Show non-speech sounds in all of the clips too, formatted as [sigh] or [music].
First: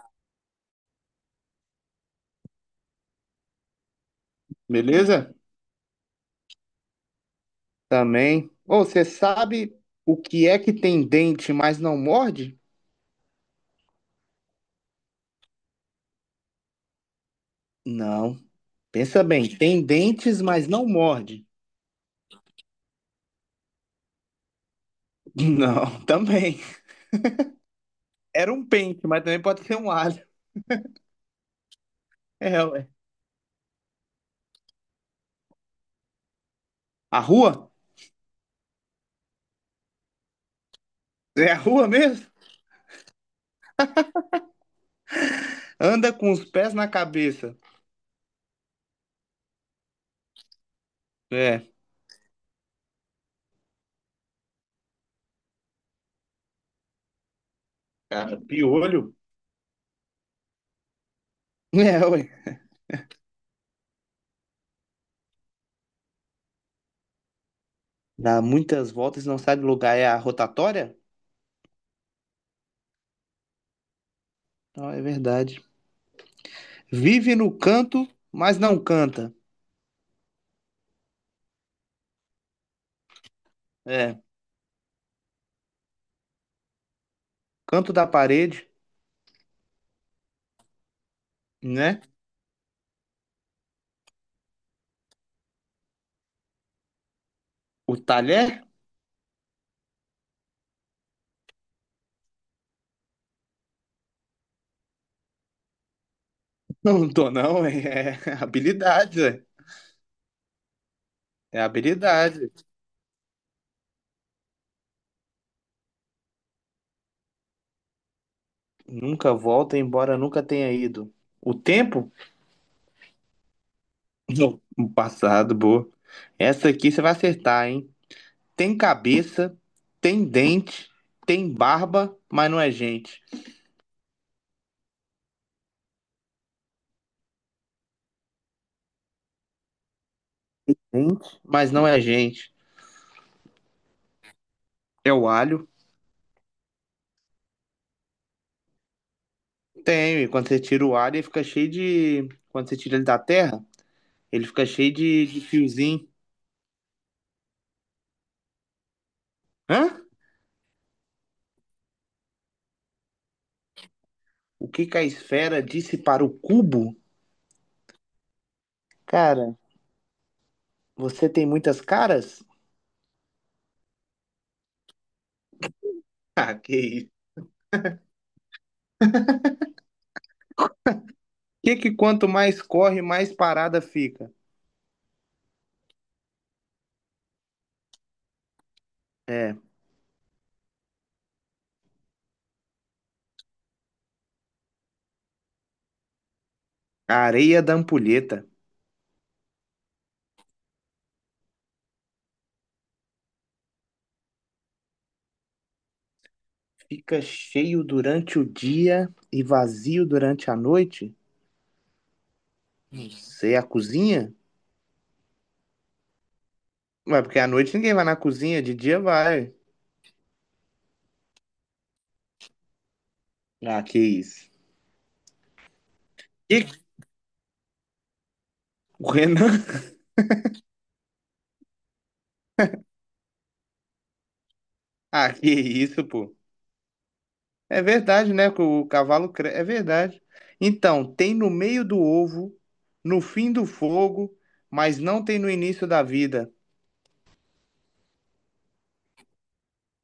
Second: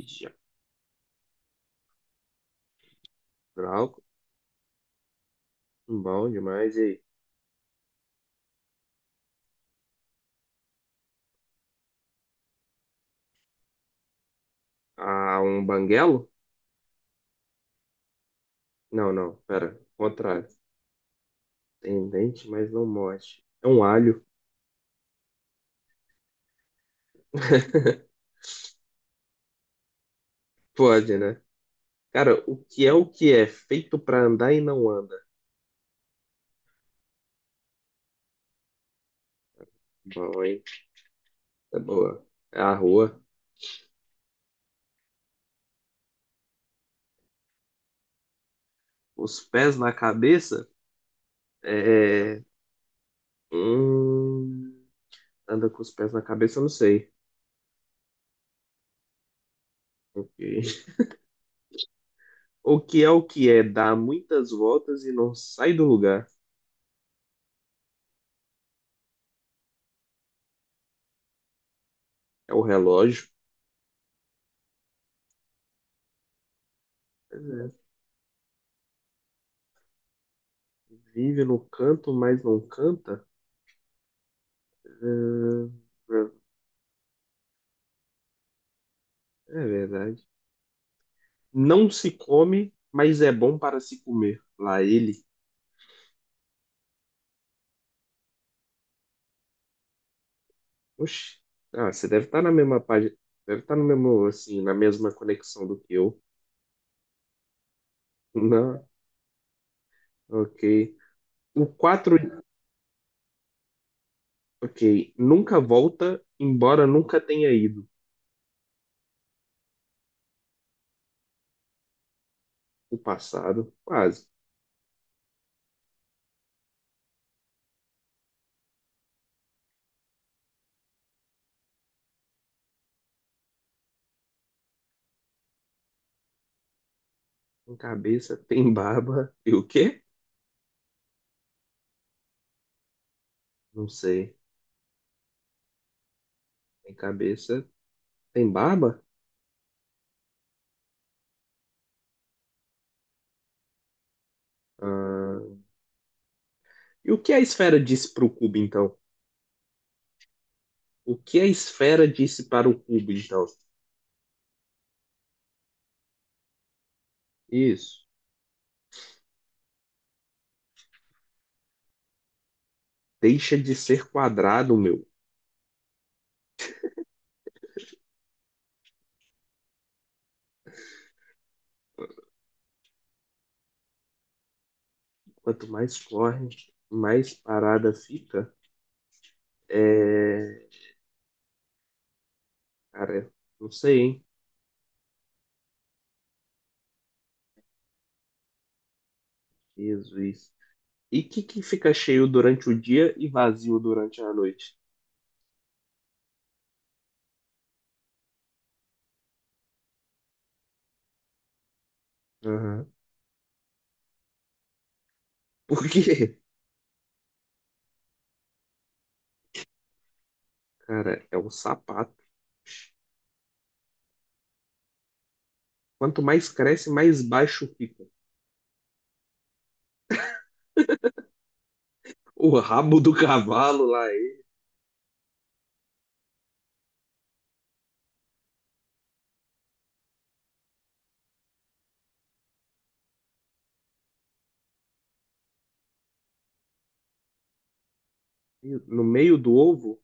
Ixi, Branco, Beleza? bom demais. E aí? Também. Ô, você sabe o que é que tem dente, mas não morde? Ah, um banguelo? Não. Não, Pensa não, bem, pera. tem dentes, Contrário. mas não morde. Tem dente, mas não morde. É um alho. [laughs] Não, também. Era um pente, mas também pode ser um alho. Pode, né? Cara, É, o que ué. é o que é? Feito pra andar e não anda. A rua? Bom, hein? É a É rua boa. mesmo? É a rua. Anda com os pés na cabeça. Os pés na cabeça? É. É. É. Hum... Anda com os pés na cabeça, eu não sei. Cara, piolho. Ok. É, ué. O que é o que é? Dá muitas voltas e não sai do lugar. Dá muitas voltas e não sai do lugar. É a rotatória? É o relógio. Não, é verdade. Vive no canto, mas não canta. Vive no canto, mas não canta? É. Ah, é Canto da parede, é verdade. Não né? se come, mas é bom para se comer. Lá ele. O talher? Oxi. Ah, você deve estar na mesma página. Deve estar no mesmo, assim, na mesma conexão do que eu. [laughs] Não tô, não. É [laughs] Não, habilidade, velho. ok. É O 4. habilidade. Ok. Nunca volta, embora nunca tenha ido. Nunca volta, embora nunca tenha ido. O tempo? O passado, quase. Não. O passado, boa. Essa aqui você vai acertar, hein? Tem cabeça, tem dente, tem barba, mas não é gente. Tem cabeça, tem barba. E o quê? Gente? Mas não é gente. Não sei. É o alho? Tem cabeça, tem barba? Tem. E quando você tira o alho, ele fica cheio de. Quando você tira ele da terra, ele fica cheio de Ah, fiozinho. e o que a esfera disse para o cubo, então? Hã? O que a esfera disse para o cubo, então? O que que a esfera disse para o cubo? Isso. Cara, você tem muitas caras? Deixa de ser quadrado, meu. Ah, que isso. Que quanto mais corre, mais parada fica? Quanto mais corre, mais parada fica. É, É... Cara, não sei, hein? a areia da ampulheta. Jesus. E o que, que fica cheio durante o dia e vazio durante a noite? Fica cheio durante o dia e vazio durante a noite? Aham. Você é a cozinha? Por quê? Ué, porque à noite ninguém vai na cozinha, de dia vai. Cara, é um sapato. Ah, que isso. Quanto mais Que cresce, mais baixo fica. o Renan? [laughs] O rabo do cavalo lá, ele, Ah, que isso, pô. É verdade, né? Que o cavalo cre... É verdade. Então, tem no meio do ovo, no fim do fogo, mas não tem no início da vida. no meio do ovo,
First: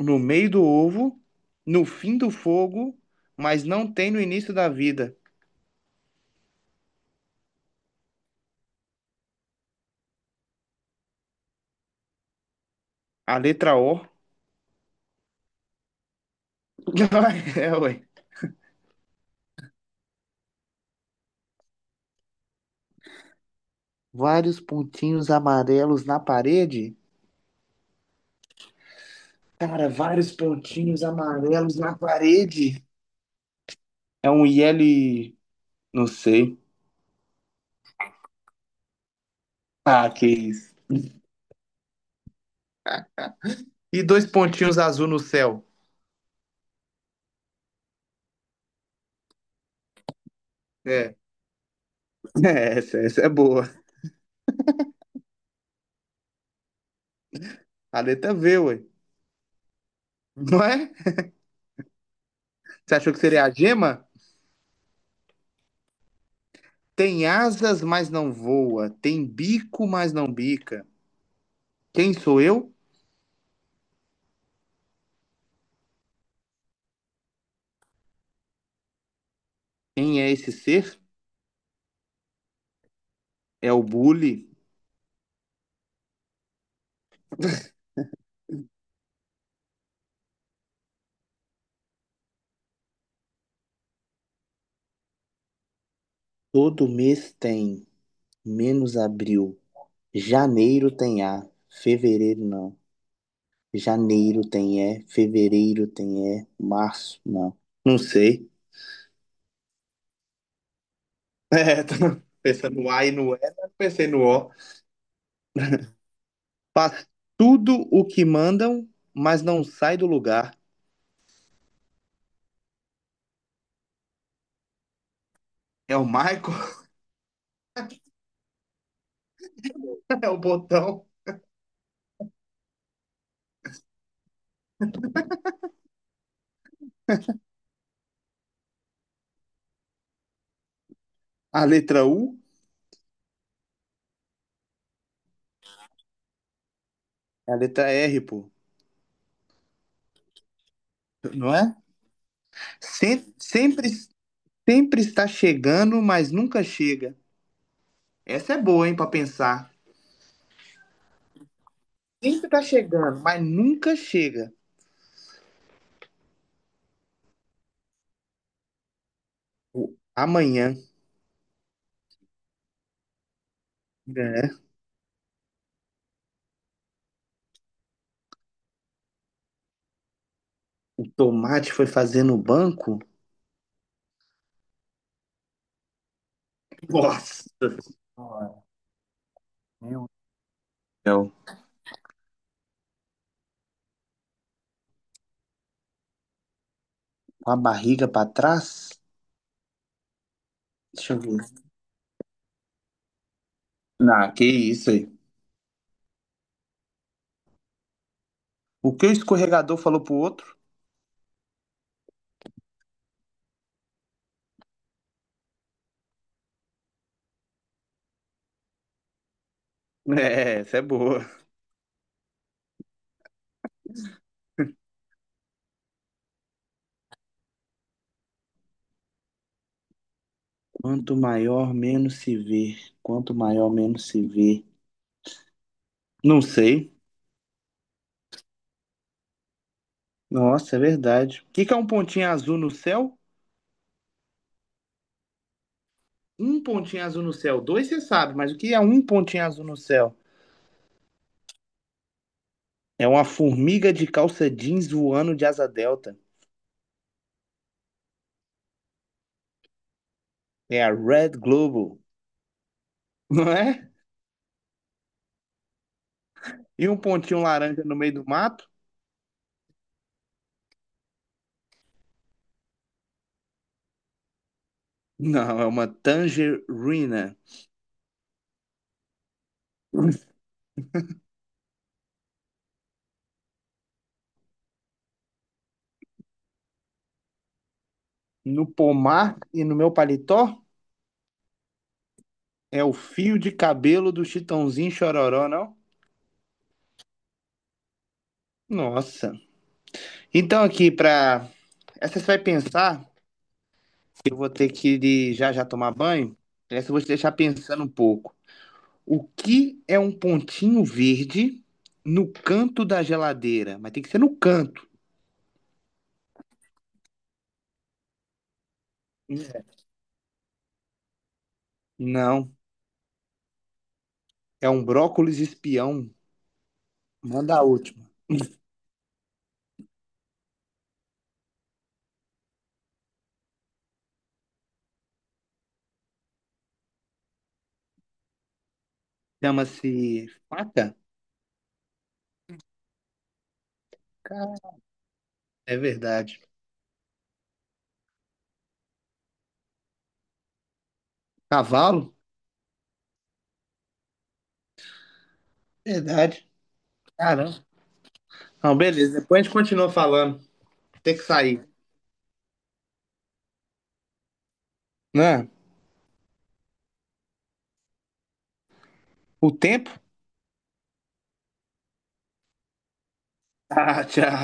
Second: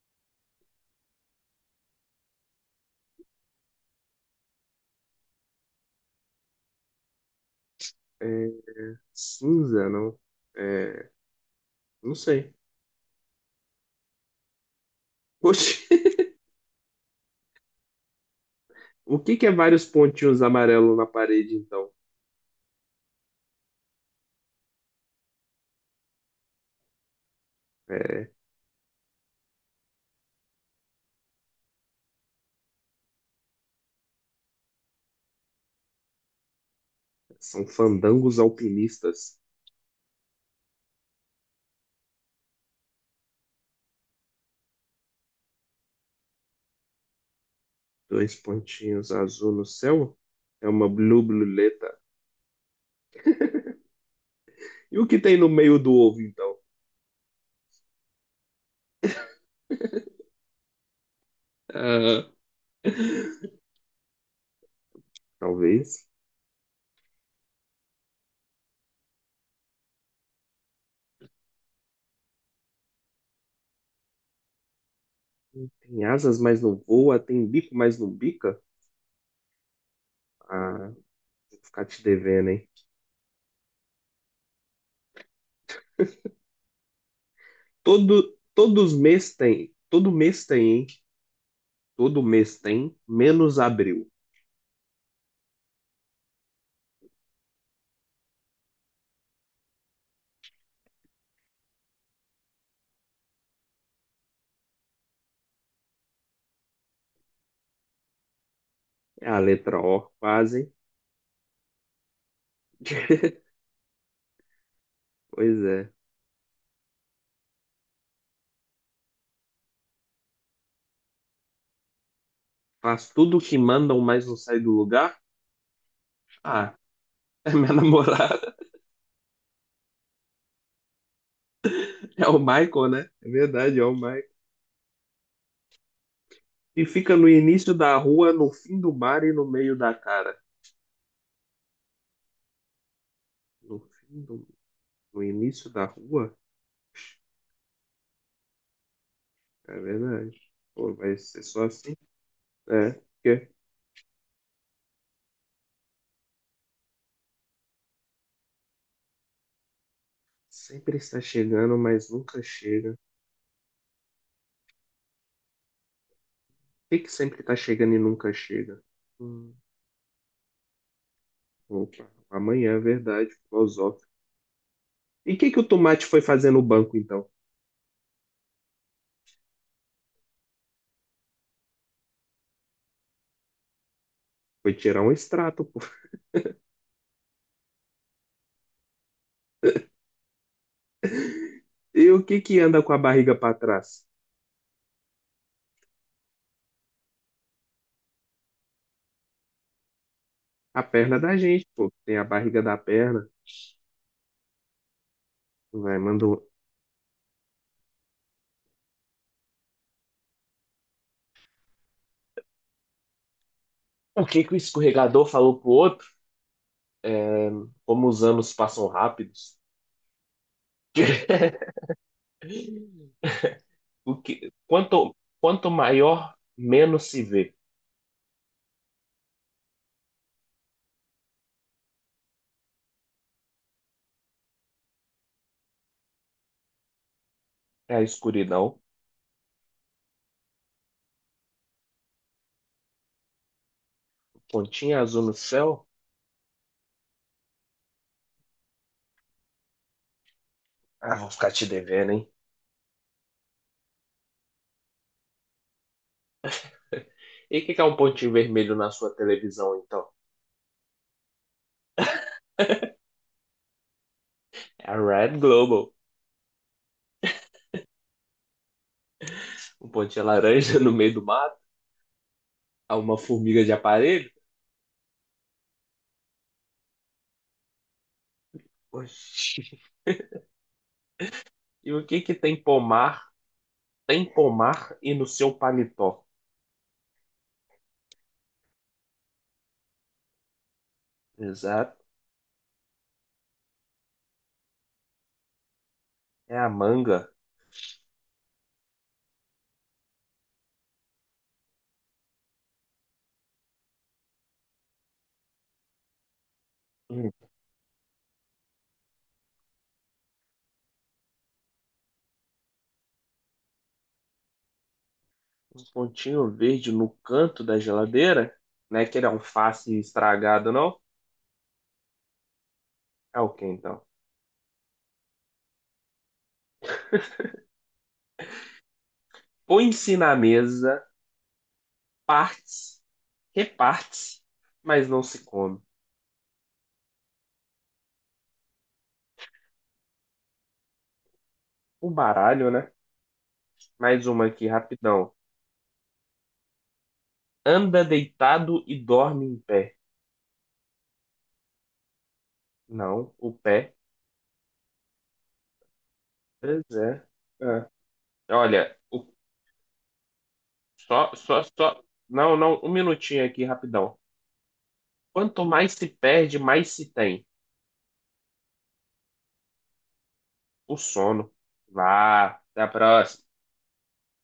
No meio do ovo, no fim do fogo, mas não tem no início da vida. é, cinza, não? É, não sei. A letra O. Oxi, [laughs] [laughs] É, ué. o que que é vários pontinhos amarelos na parede, então? Vários pontinhos amarelos na parede? É, Cara, vários pontinhos amarelos na parede. É um IL. Não sei. são fandangos alpinistas. Ah, que isso. E dois pontinhos azul no céu. Dois pontinhos azul no céu? É uma É. blue [laughs] bluleta. É, essa é boa. E o que tem no meio do ovo, então? A letra V, ué. Não é? Ah, Você achou que seria a gema? talvez. Tem asas, mas não voa. Tem bico, mas não bica. Quem sou eu? Tem asas, mas não voa. Tem bico, mas não bica. Quem é esse Ah, ser? vou ficar te devendo, hein? É o bully. Todos mês tem. Todo mês tem, hein? Todo mês tem, menos abril. Todo mês tem, menos abril. Janeiro tem A, fevereiro não. Janeiro tem E, fevereiro tem E, março não. Não sei. [laughs] É a letra O, quase. É, tô pensando no A e no E, [laughs] mas pensei no O. Pois é. Faz tudo o que mandam, mas não sai do lugar. Faz tudo o que mandam, mas não sai do lugar? É o Michael? Ah, é minha [laughs] namorada. [laughs] É o botão? É o Michael, né? É verdade, é o Michael. E fica no início da rua, no fim do mar e no meio da cara. A letra U? No fim do... No início da rua? É a letra R, pô. É verdade. Pô, vai ser Não só é? assim? É, Sempre, porque sempre Sempre está chegando, mas nunca chega. Essa é boa, hein, para pensar. sempre está chegando, mas nunca Sempre está chega. chegando, mas nunca chega. Por que que sempre está chegando e nunca chega? Hum, O amanhã, opa, amanhã é verdade, filosófico. né? E o que que o tomate foi fazer no banco, então? O tomate foi fazer no banco. Foi tirar um extrato, pô. Nossa senhora, meu Deus. E o que que anda com a barriga pra trás? Com a barriga para trás. A Deixa perna eu da ver. gente, pô. Tem a barriga da perna. Não, que isso aí. Vai, mandou. O que o escorregador falou pro outro? O que que o escorregador falou pro outro? É, como os anos passam rápidos. É, essa é boa. [laughs] Quanto maior, menos se vê. Quanto maior, menos se vê. Quanto maior, menos se vê. Não sei. É a escuridão. Nossa, é verdade. O que que é um pontinho azul no céu? Pontinha azul no céu. Um pontinho azul no céu. Dois você sabe, mas o que é um pontinho azul no céu? Ah, vou ficar te devendo, hein? É uma formiga de calça jeans voando de asa delta. [laughs] E o que que é um pontinho vermelho na sua televisão, então? É a Red Global, [laughs] não é? É a Red Global. E um pontinho laranja no meio do mato? Um pontinho laranja no meio do mato. É uma formiga de aparelho. Não, é uma tangerina. Oxi. E o que que tem pomar? Tem pomar e no seu paletó. No pomar e no meu paletó? Exato. É o fio de cabelo do Chitãozinho Chororó, não? É a manga. Nossa. Então aqui, pra... Essa você vai pensar, eu vou ter que ir já já tomar banho. Essa eu vou te Hum. deixar pensando um pouco. O que é um pontinho verde no canto da geladeira? Mas tem que ser no canto. Um pontinho verde no canto da geladeira. Não é aquele É. alface estragado, não? Não, É o que então? é um brócolis espião. Manda a última. Põe-se na mesa, partes, reparte mas não se come. Chama-se faca? O baralho, né? Mais uma Cara, aqui, rapidão. é verdade. Anda deitado e dorme em pé. Cavalo? Não, o pé. Verdade. Pois é. Caramba. É. Não, Olha, beleza. o Depois a gente continua falando. Tem que só, só, sair. só. Não, não, um minutinho aqui, rapidão. Né? Quanto mais se perde, mais se tem. O tempo? O sono. Vá, até a próxima. Ah, tchau.